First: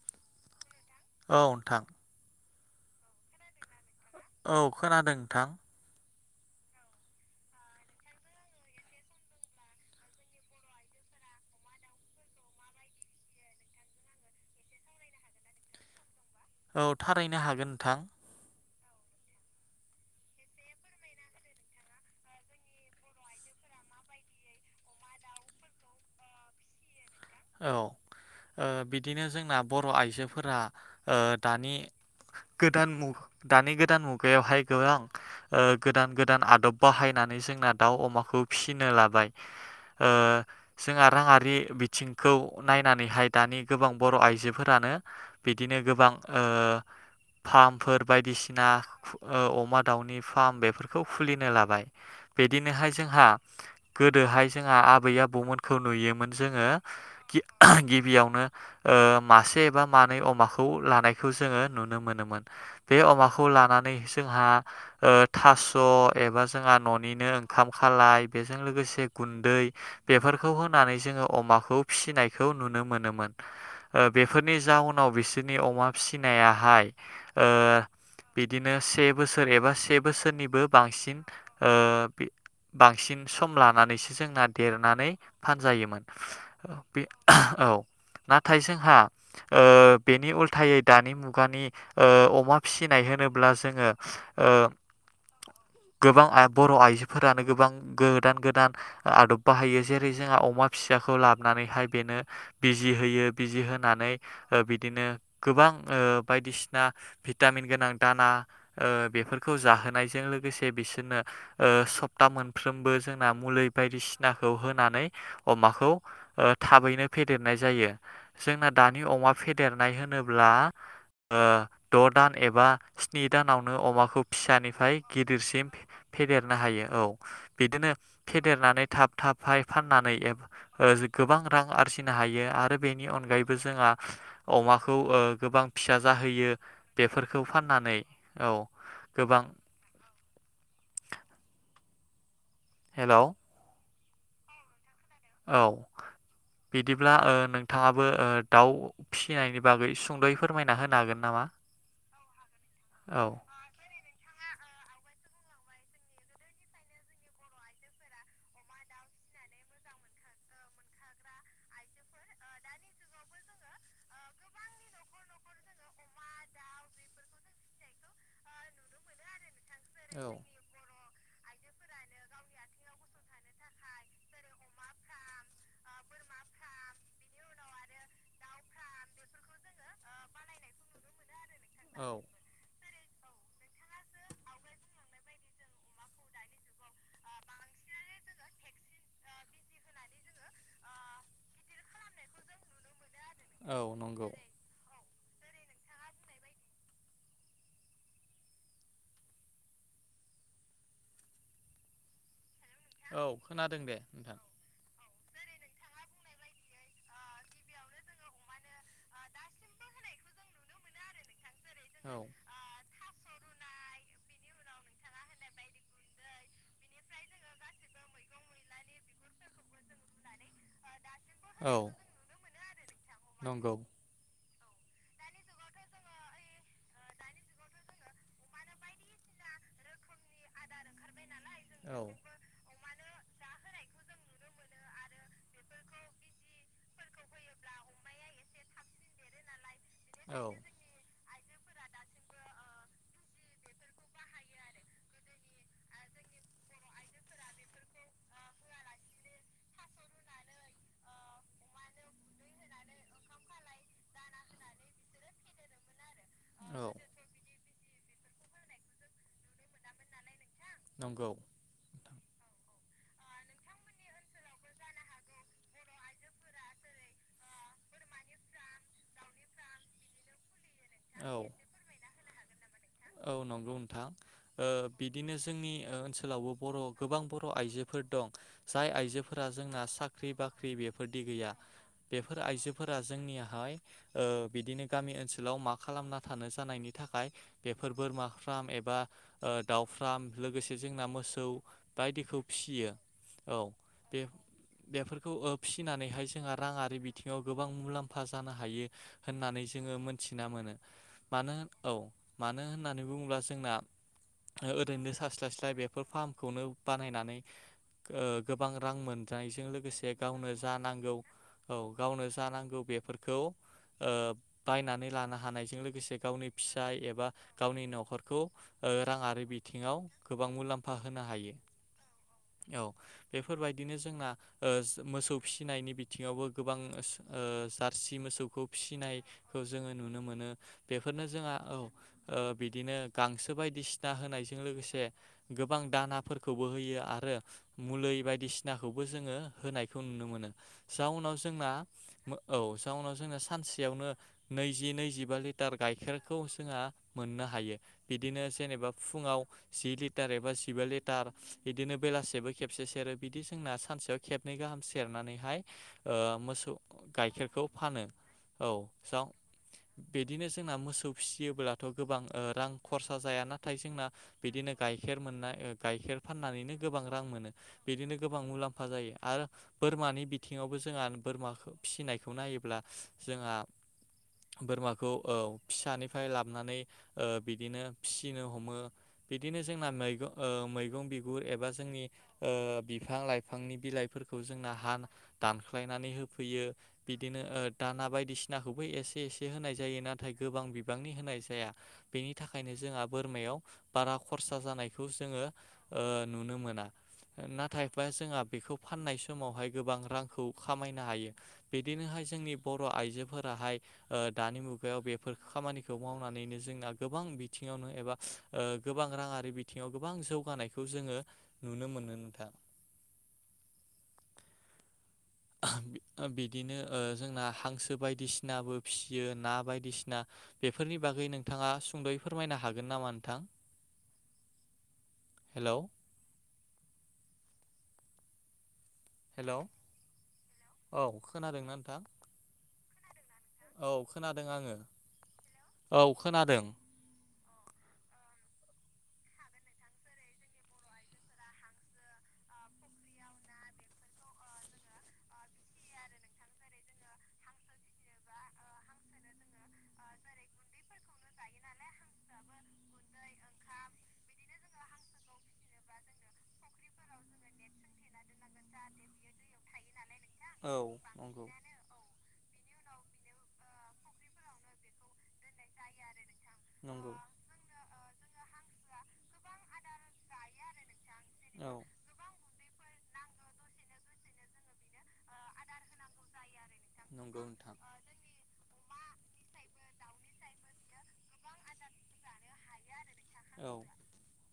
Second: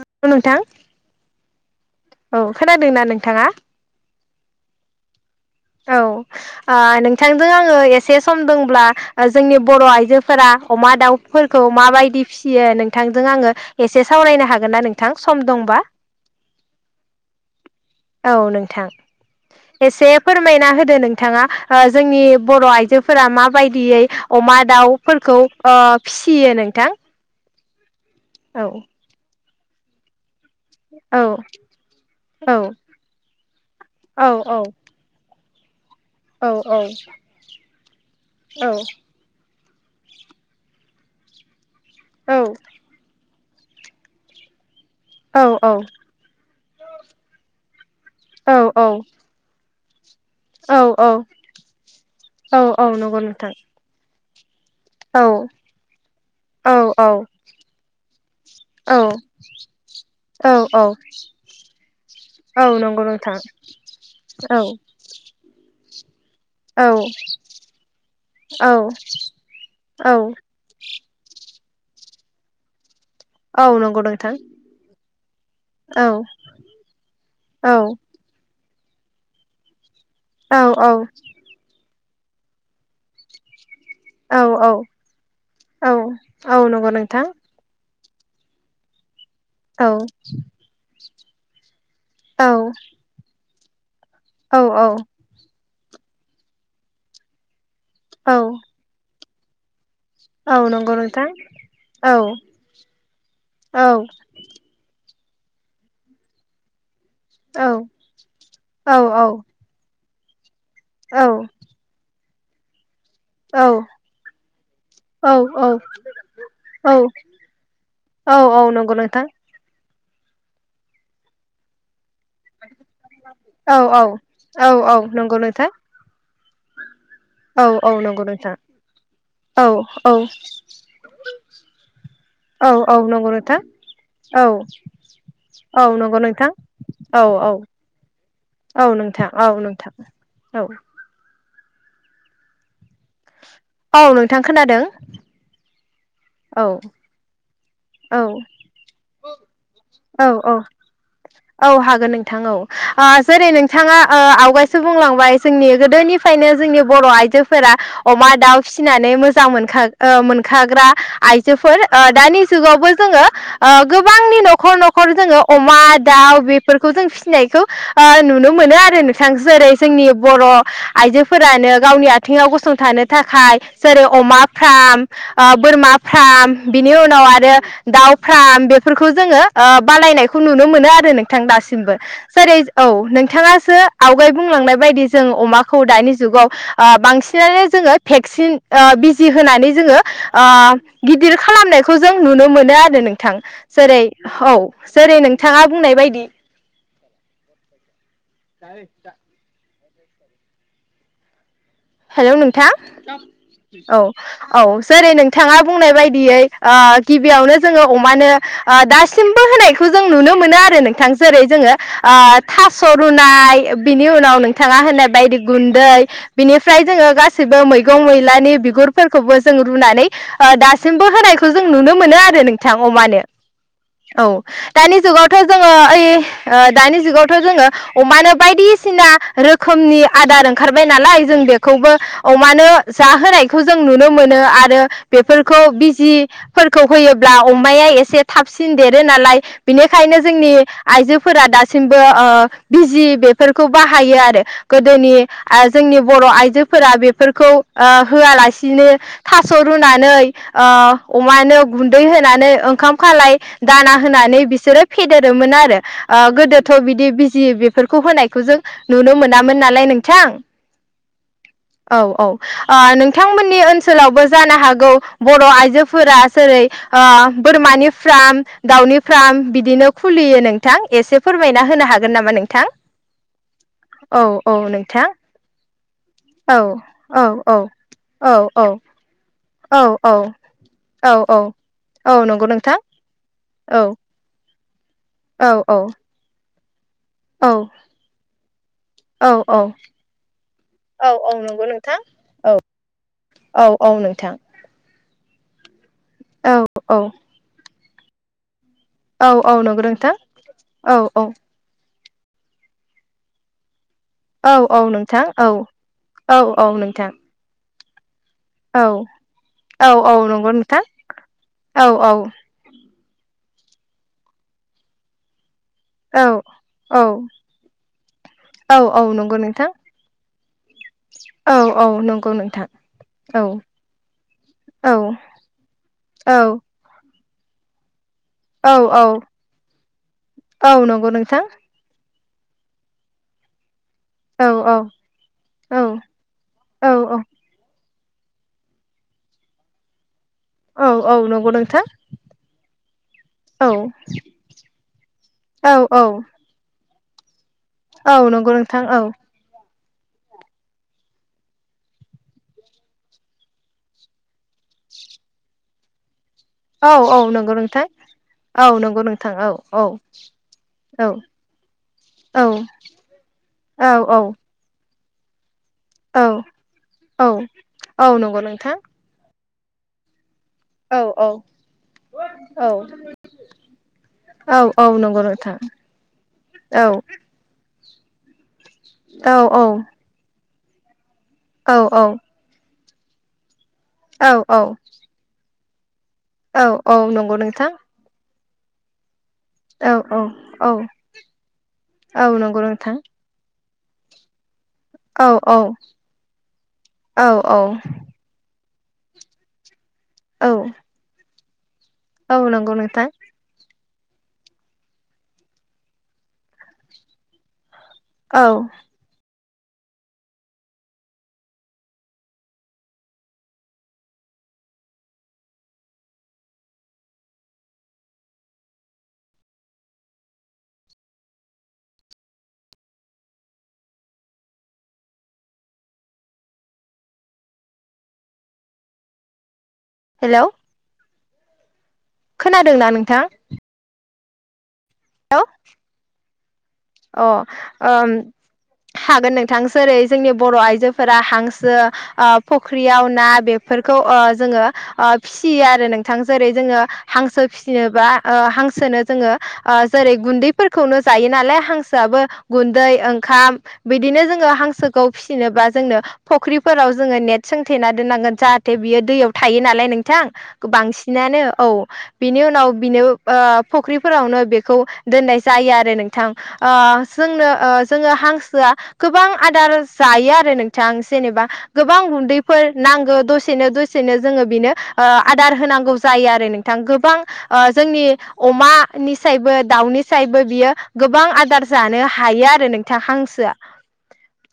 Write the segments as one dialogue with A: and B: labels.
A: नोंगौ नोंथां
B: औ नोंथां
A: औ खोनादोंना नोंथाङा?
B: औ खोनादों नोंथां।
A: औ नोंथांजों आङो एसे सम दंब्ला जोंनि बर' आइजोफोरा अमा दाउफोरखौ माबायदि फिसियो नोंथांजों आङो एसे सावरायनो हागोन ना नोंथां सम दंबा?
B: औ थारैनो हागोन नोंथां।
A: थां एसे फोरमायना होदो नोंथाङा जोंनि बर' आइजोफोरा माबायदियै अमा दाउफोरखौ खौ फिसियो नोंथां
B: औ
A: औ
B: बिदिनो जोंना बर' आइजोफोरा
A: औ
B: दानि
A: औ
B: गोदान मु दानि गोदान
A: औ औ
B: मुगायावहाय गोबां ओ गोदान गोदान
A: औ
B: आदब बाहायनानै जोंना दाउ अमाखौ
A: औ
B: फिसिनो लाबाय ओ जोंहा राङारि बिथिंखौ
A: औ
B: नायनानैहाय दानि गोबां बर' आइजोफोरानो
A: औ
B: बिदिनो गोबां ओ फार्मफोर बायदिसिना अमा दाउनि फार्म
A: औ
B: बेफोरखौ खुलिनो लाबाय
A: औ औ
B: बिदिनोहाय
A: नंगौ
B: जोंहा
A: नोंथां
B: गोदोहाय जोंहा आबै
A: औ
B: आबौमोनखौ नुयोमोन
A: औ
B: जोङो गि गिबियावनो
A: औ
B: मासे एबा मानै
A: औ
B: अमाखौ
A: औ
B: लानायखौ जोङो नुनो मोनोमोन
A: औ
B: बे
A: नंगौ नोंथां
B: अमाखौ लानानै जोंहा
A: औ
B: थास एबा जोंहा
A: औ
B: न'निनो ओंखाम खालाय बेजों
A: औ
B: लोगोसे गुन्दै
A: औ
B: बेफोरखौ होनानै जों ङो अमाखौ फिसिनायखौ नुनो मोन मोन
A: औ नंगौ
B: ओ
A: नोंथां
B: बेफोरनि जाउनाव बिसोरनि अमा
A: औ
B: फिसिनायाहाय ओ
A: [inaudible]
B: बिदिनो से बोसोर एबा से
A: औ
B: बोसोरनिबो बांसिन ओ बांसिन सम लानानैसो जोंना
A: औ
B: देरनानै
A: औ
B: फानजायोमोन
A: औ नंगौ
B: बे
A: नोंथां
B: औ नाथाय जोंहा
A: औ
B: बेनि उल्थायै दानि मुग मुगानि ओ अमा फिसिनाय होनोब्ला जोङो ओ
A: औ औ
B: गोबां बर' आइजोफोरानो गोबां गोदान गोदान आदब बाहायो जेरै जेरै जोंहा
A: औ नंगौ नोंथां औ
B: अमा
A: नंगौ
B: फिसाखौ लाब नानैहाय बेनो बिजि होयो बिजि होनानै बिदिनो गोबां बायदिसिना भिटामिन गोनां दाना बेफोरखौ जाहोनाय बिजों लोगोसे बिसोरनो ओ सपता मोनफ्रोमबो जोंना मुलि बायदिसिनाखौ होनानै अमाखौ ओ थाबैनो फेदेरनाय जायो जोंना दानि
A: नोंथां
B: अमा फेदेर नाय होनोब्ला ओ द' दान एबा स्नि दानावनो अमाखौ फिसानिफ्राय
A: औ नंगौ
B: गिदिरसिम
A: नोंथां
B: फेदेर नो हायो औ
A: औ
B: बिदिनो
A: औ नंगौ नोंथां
B: फेदेरनानै थाब थाबहाय फाननानै
A: औ
B: ओ गोबां रां आरजिनो हायो
A: औ
B: आरो
A: नंगौ
B: बेनि
A: नोंथां
B: अनगायैबो जोंहा
A: औ
B: अमाखौ गोबां
A: औ
B: फिसा
A: नंगौ
B: जाहोयो
A: नोंथां औ
B: बेफोरखौ
A: औ
B: फाननानै
A: औ नोंथां
B: गोबां
A: औ नोंथां औ
B: हेलौ
A: औ नोंथां खोनादों
B: औ
A: औ
B: बिदिब्ला नोंथाङाबो
A: औ
B: दाउ फिसिनायनि बागै
A: औ
B: सुंद'यै
A: औ
B: फोरमायना होनो हागोन नामा
A: औ हागोन नोंथां औ जेरै नोंथाङा आवगायसो बुंला जोंनि गोदोनिफ्रायनो जोंनि बर' आइजोफोरा अमा दाउ फिसिनानै मोजां मोनखाग मोनखाग्रा आइजोफोर दानि जुगावबो जोङो गोबांनि न'खर न'खर न'खर जोङो अमा दाउ बेफोरखौ जों फिसिनायखौ नुनो मोनो आरो नोंथां जेरै जोंनि
B: औ
A: बर' आइजोफोरानो गावनि आथिङाव गसंथानो थाखाय जेरै अमा फार्म बोरमा फार्म बिनि उनाव आरो दाउ फार्म बेफोरखौ जोङो बानायनायखौ नुनो मोनो आरो नोंथां दासिमबो
B: औ
A: जेरै औ नोंथाङासो आवगाय बुंलांनाय बायदि जों अमाखौ दानि जुगाव बांसिनानो जों जोङो भेक्सिन बिजि होनानै जोङो गिदिर खालामनायखौ जों नुनो मोनो आरो नों थां
B: आरो औ
A: जेरै
B: नंगौ
A: औ जेरै नोंथाङा बुंनाय बायदि [inaudible] हेल' नोंथां
B: खोनादों दे
A: औ
B: नोंथां
A: औ
B: ओ
A: जेरै नों बिथाङा बुंनाय बायदियै गिबियावनो जोङो अमानो दासिमबो होनायखौ जों नुनो मोनो आरो नोंथां जेरै जोङो
B: औ
A: थास' रुनाय बिनि उनाव नोंथाङा होननाय बायदि गुनदै बिनि फ्राय जोङो गासिबो मैगं मैलानि बिगुरफोरखौबो जों रुनानै ओ दासिम बो होनायखौ जों नुनो मोनो आरो नोंथां अमानो
B: औ नंगौ अमानो
A: औ दानि जुगावथ' जोङो ओइ ओ दानि जुगावथ' जोङो अमानो बायदिसिना रोखोमनि आदार ओंखारबाय नालाय जों बेखौबो अमानो जाहोनायखौ जों नुनो मोनो आरो बेफोरखौ बिजिफोरखौ होयोब्ला अमाया एसे थाबसिन देरो नालाय बेनिखायनो
B: औ
A: जोंनि आइजो फोरा दासिमबो ओ बिजि बेफोरखौ बाहायो आरो गोदोनि जोंनि बर' आइ जोफोरा बेफोरखौ ओ होलानो थास' रुनानै ओ अमानो गुनदै होनानै ओंखाम खालाय दाना होनानै बिसोरो फेदेरोमोन आरो ओ गोदो थ'
B: औ
A: बिदि बिजि बेफोरखौ होनायखौ जों नुनो मोनामोन नालाय नोंथां
B: नंगौ
A: औ औ ओ नोंथांमोननि ओनसोलावबो जानो हागौ बर' आइजोफोरा जेरै ओ बोरमानि फार्म दाउनि फार्म बिदिनो खुलियो नों थां एसे
B: औ
A: फोरमायना होनो हागोन नामा नोंथां
B: औ नंगौ नोंथां
A: औ औ
B: ओ
A: नोंथां
B: बिदिनो जोंनि ओ ओनसोलावबो
A: औ
B: बर' गोबां
A: औ
B: बर'
A: औ
B: आइजोफोर
A: औ
B: दं जाय
A: औ
B: आइजोफोरा जोंना
A: औ
B: साख्रि बाख्रि बेफोर
A: औ
B: दि
A: औ
B: गैया
A: औ
B: बेफोर
A: नंगौ नोंथां
B: आइजोफोरा जोंनियाहाय
A: औ
B: बिदिनो गामि
A: औ
B: ओनसोलाव मा
A: औ
B: खालामना थानो जानायनि था
A: औ
B: बेफोर बोरमा फार्म एबा
A: औ
B: ओ दाउ फारम लोगोसे जोंना
A: औ
B: मोसौ
A: नंगौ नोंथां
B: बायदिखौ
A: औ
B: फि फियो
A: औ औ नोंथां
B: बेफोरखौ ओ फि फिनानैहाय
A: औ
B: जोंहा राङारि
A: औ
B: बिथिङाव गोबां मुलामफा जानो हायो
A: औ औ
B: होननानै
A: नंगौ
B: जोङो
A: नोंथां
B: मोनथिना मोनो
A: औ औ
B: मानो औ मानो होननानै बुङोब्ला जोंना
A: औ औ
B: ओरैनो
A: नोंथां
B: थास्लाय
A: औ
B: स्लाय बेफोर
A: औ
B: फार्मखौनो
A: औ नोंथां
B: बानायनानै ओ गोबां रां
A: औ
B: मोनजानायजों
A: औ
B: लोगोसे
A: औ
B: गावनो
A: नंगौ
B: जा
A: नोंथां
B: नांगौ औ गावनो जानांगौ बेफोरखौ ओ बायनानै लानो हानायजों लोगोसे
A: औ
B: गावनि फिसा
A: औ
B: एबा गावनि न'खरखौ
A: औ
B: ओ
A: औ नंगौ
B: राङारि
A: नोंथां
B: बिथिङाव गोबां मुलामफा होनो हायो
A: औ औ नंगौ नोंथां
B: औ
A: औ
B: बेफोरबायदिनो जोंना ओ
A: औ
B: मोसौ फिसिनायनि बिथिङावबो
A: औ
B: गोबां ओ जाद सि मोसौखौ
A: औ औ
B: फिसिनायखौ जोङो नुनो मोनो
A: औ नंगौ
B: बेफोरनो
A: नोंथां
B: जोंहा औ ओ बिदिनो गांसो बायदिसि ना
A: औ
B: होनायजों
A: औ औ
B: लोगोसे गोबां दानाफोरखौबो होयो
A: औ
B: आरो मुलै बायदिसिनाखौबो जोङो होनायखौ नुनो मोनो
A: औ
B: जाउनाव
A: नंगौ नोंथां औ नंगौ
B: जोंना
A: नोंथां
B: औ जाउनाव जोंना
A: औ
B: सानसेयावनो नैजि नैजिबा
A: औ
B: लिटार गाइखेरखौ जोंहा मोननो हायो
A: औ
B: बिदिनो
A: नंगौ नोंथां
B: जेनेबा फुङाव जि लिटार एबा जिबा लिटार बिदिनो बेलासेबो खेबसे सेरो बिदि जोंना सानसेयाव खेब नै गाहाम सेरनानैहाय ओ मोसौ गाइखेरखौ फानो औ
A: नंगौ
B: जाव
A: नोंथां औ औ
B: बिदिनो जोंना
A: औ
B: मोसौ फिसियोब्ला' थ' ओ गोबां
A: औ
B: रां ओ खरसा जाया नाथाय
A: औ
B: जोंना
A: औ
B: बिदिनो गाइखेर मोननाय ओ गाइखेर फाननानैनो गोबां
A: औ
B: रां मोनो
A: औ
B: बिदिनो
A: नंगौ
B: गोबां
A: नोंथां
B: मुलामफा जायो आरो बोरमानि बि बिथिङावबो
A: औ
B: जोंहा
A: औ
B: बोरमा फिसिनायखौ
A: औ
B: नायोब्ला जोंहा
A: औ औ
B: बोरमाखौ
A: नंगौ
B: औ
A: नोंथां
B: फिसानिफ्राय ला नानै
A: औ
B: ओ बिदिनो फिसिनो ह'मो
A: औ
B: बिदिनो
A: औ
B: जोंना मैगं ओ मैगं बि गु एबा
A: औ
B: जोंनि ओ बिफां लाइफांनि
A: औ
B: बिलाइफोरखौ
A: औ
B: जोंना हा दानख्लाय नानै
A: औ
B: होफैयो
A: औ नंगौ
B: बिदिनो ओ
A: नोंथां
B: दाना बायदिसिनाखौबो एसे एसे से होनाय
A: औ
B: जायो
A: औ
B: नाथाय गोबां
A: औ
B: बिबांनि होनाय जाया
A: औ
B: बेनि
A: नंगौ
B: थाखायनो
A: नोंथां
B: जोंहा बोरमायाव बारा खरसा खरसा जानायखौ
A: औ
B: जोङो
A: औ
B: ओ नुनो मोना
A: औ औ
B: नाथायबा जोंहा बेखौ। फाननाय समावहाय गोबां रांखौ
A: औ
B: खामायनो हायो। बिदिनोहाय
A: औ
B: जोंनि
A: नंगौ
B: बर'
A: नोंथां
B: आइजोफोराहाय ओ दानि मुगायाव बेफोर खामानिखौ। मावनानैनो जोंना गोबां बिथिङावनो एबा
A: औ
B: गोबां राङारि बि थिङाव गोबां जौगानायखौ जोङो नुनो मोनो नोंथां।
A: ज [inaudible]
B: ओ बिदिनो जोंना हांसो बायदिसिनाबो फियो ना बायदिसिना बेफोरनि। बागै नोंथाङा सुंद'यै फोरमायनो हागोन नामा नोंथां?
A: [inaudible]
B: हेल'। हेल'।
A: हेल'।
B: औ खोनादोंना नोंथां?
A: खोनादोंना नोंथां?
B: औ खोनादों आङो।
A: हेल'।
B: औ खोनादों।
A: अ आ हागोन नोंथां जेरै जोंनि बर' आइजोफोरा हांसो ओ फुख्रियाव ना बे फोरखौ ओ जोङो फिसियो आरो नोंथां जेरै जोङो हांसो फिसिनोबा हांसोनो जोङो ओ जेरै गुन्दैफोरखौनो जायोनालाय हां हांसोआबो गुन्दै ओंखाम बिदिनो जोङो हांसोखौ फिसिनोबा जोंनो फुख्रिफोराव जोङो नेट सोंथेना दोननांगोन जाहाथे बियो दैयाव थायो नालाय नों थां
B: औ
A: बांसिनानो
B: नंगौ
A: औ बिनि उनाव बिनो ओ फुख्रिफोरावनो बेखौ दोननाय जायो आरो नोंथां ओ
B: नंगौ
A: जोंनो ओ जोङो हांसोआ गोबां आदार जायो आरो। नोंथां जेनेबा
B: औ
A: गोबां गुन्दैफोर नांगौ दसे नो दसेनो जोङो बिनो आदार होनांगौ। जायो आरो नोंथां गोबां ओ
B: नंगौ
A: जोंनि अमानि सायबो दाउनि सायबो बियो गोबां आदा र
B: नोंथां।
A: जानो हायो आरो नोंथां हांसोआ।
B: औ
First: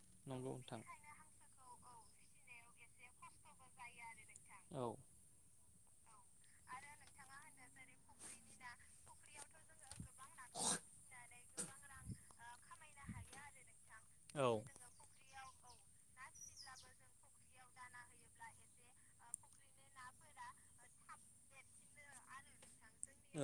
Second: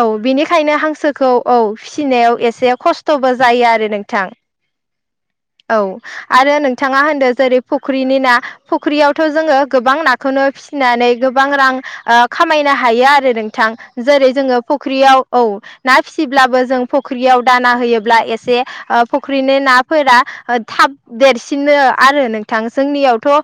A: औ
B: नंगौ
A: बिनिखायनो
B: नोंथां।
A: हांसोखौ औ फिसिनायाव एसे। एसे खस्थ'बो जायो आरो नोंथां।
B: औ
A: औ आरो नोंथाङा होनदो जेरै फुख्रिनि ना फुख्रियावथ' जोङो गोबां नाखौनो। फिसिनानै गोबां रां ओ खामायनो हायो आरो नोंथां जेरै जोङो फुख्रियाव। औ ना फिसिब्लाबो जों फुख्रियाव दाना होयोब्ला एसे फख्रिनि। नाफोरा थाब देरसिनो आरो नोंथां जोंनियावथ' ओ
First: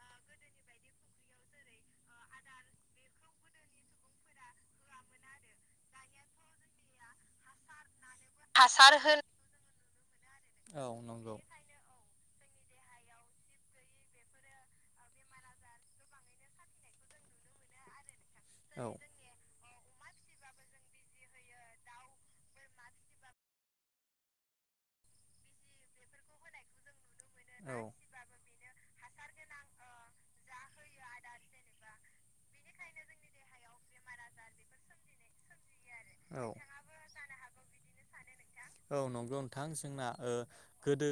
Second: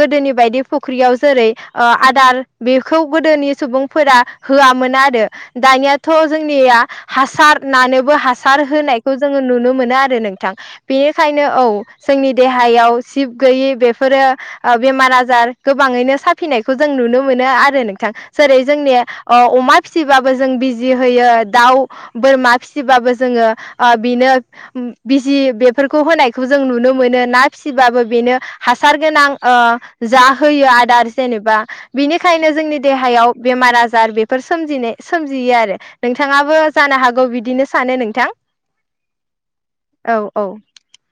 A: गोदोनि। बायदि फुख्रियाव जेरै ओ आदार बेखौ गोदोनि सुबुंफोरा होआमोन आरो दानियाथ' जोंनिया हासार नानोबो हासार होनायखौ जोङो नुनो मोनो आरो नोंथां।
B: औ नंगौ
A: बेनिखायनो औ। जोंनि देहायाव जिब गैयि बेफोरो बेमार आजार गोबाङैनो साफिनायखौ जों नुनो मोनो। मोनो आरो नोंथां जेरै जोंनि अमा। फिसिबाबो जों बिजि होयो दाउ बोरमा फिसिबाबो जोङो ओ बिनो। बिजि बेफोरखौ होनायखौ जों नुनो मोनो। ना फिसिबाबो बेनो हासार गोनां ओ जा होयो आदार जेनेबा। बिनिखायनो जोंनि देहायाव बेमार आजार बेफोर सोमजिनाय सोमजियो आरो।
B: औ
A: नोंथाङाबो जानो हागौ बिदिनो सानो नोंथां।
B: औ नंगौ नोंथां जोंना
A: औ
B: ओ
A: औ
B: गोदो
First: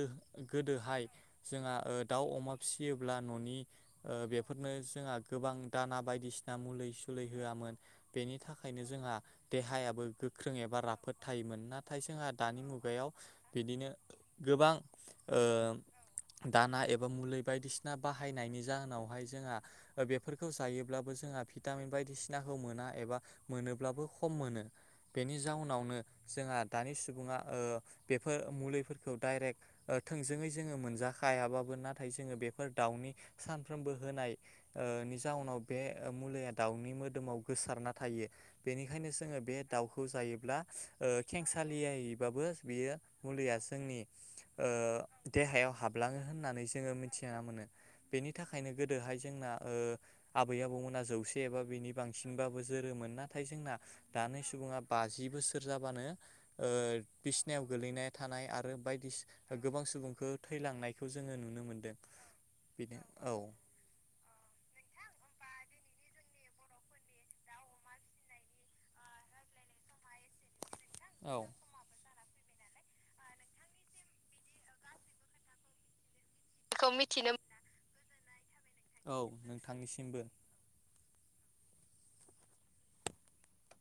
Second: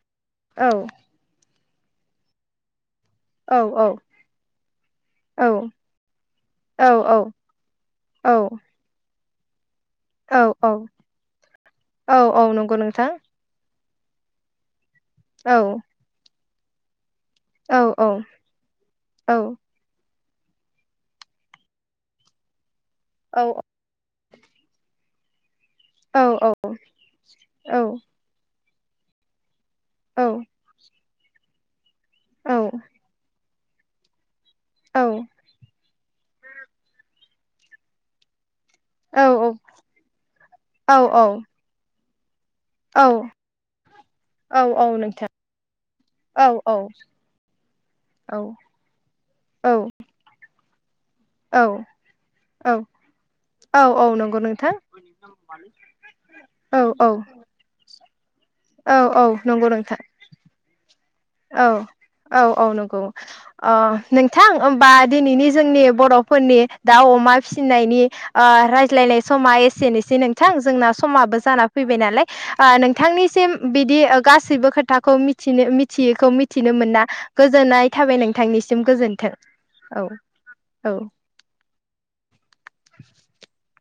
A: औ
B: गोदोहाय। जोंहा ओ दाउ अमा फिसि फियोब्ला
A: औ
B: न'नि
A: औ
B: ओ बेफोरनो जोंहा
A: औ
B: गोबां दाना बायदिसिना
A: औ
B: मुलि सुलि होआमोन।
A: औ
B: बेनि थाखायनो जोंहा देहायाबो
A: औ
B: गोख्रों एबा
A: औ
B: राफोद थायोमोन नाथाय
A: औ
B: जोंहा
A: औ
B: दानि
A: नंगौ नोंथां
B: मुगायाव बिदिनो गोबां ओ
A: औ
B: दाना एबा बा
A: औ
B: बायदिसि
A: औ
B: बाहायनायनि जाहोनावहाय
A: औ
B: जोंहा ओ बे फोरखौ जायोब्लाबो जोंहा भिटामिन बायदिसिनाखौ मोना एबा
A: औ
B: मोनोब्लाबो खम मोनो बेनि जाउनावनो
A: औ औ
B: जोंहा दानि सुबुङा
A: औ
B: ओ बेफोर मुलि फोरखौ डाइरेक्ट थोंजोङै जोङो मोनजाखायाबाबो नाथाय जोङो बेफोर दाउनि सानफ्रोमबो होनायनि ओ जाउनाव बे मुलिया दाउनि मोदोमाव गोसारना थायो बेनि ओंखायनो जोङो बे दाउखौ जायोब्ला
A: औ
B: ओ खेंसालियायैबाबो बियो
A: औ
B: मुलिया जोंनि ओ
A: औ नोंथां
B: देहायाव हाबलाङो
A: औ नोंथां औ
B: होननानै जोङो मिथिना मोनो बेनि थाखायनो गोदोहाय जोंना ओ आबै आबौमोन जौसे एबा बेनि बांसिनबाबो
A: औ
B: जोरोमोन नाथाय जोंना
A: औ औ नंगौ
B: दानि
A: नोंथां
B: सुबुङा बाजि बोसोर जाबानो ओ
A: औ औ
B: बिसनायाव गोलैनाय थानाय आरो
A: औ
B: बायदि
A: औ नंगौ
B: गोबां
A: नोंथां
B: सुबुंखौ थैलांनाय
A: औ औ औ नंगौ औ नोंथां होमबा दिनैनि जोंनि बर' फोरनि दाउ अमा फिसिनायनि रायज्लायनाय समा एसेनोसै नोंथां जोंना समाब
B: औ
A: जानानै फैबाय नालाय। ओ नोंथांनिसिम बिदि ओ गासैबो खोथाखौ मिनो मिथियैखौ मिथिनो मोना गोजोननाय थाबाय नोंथांनिसिम
B: औ
A: गोजोन्थों औ
B: नोंथांनिसिमबो
A: औ [inaudible]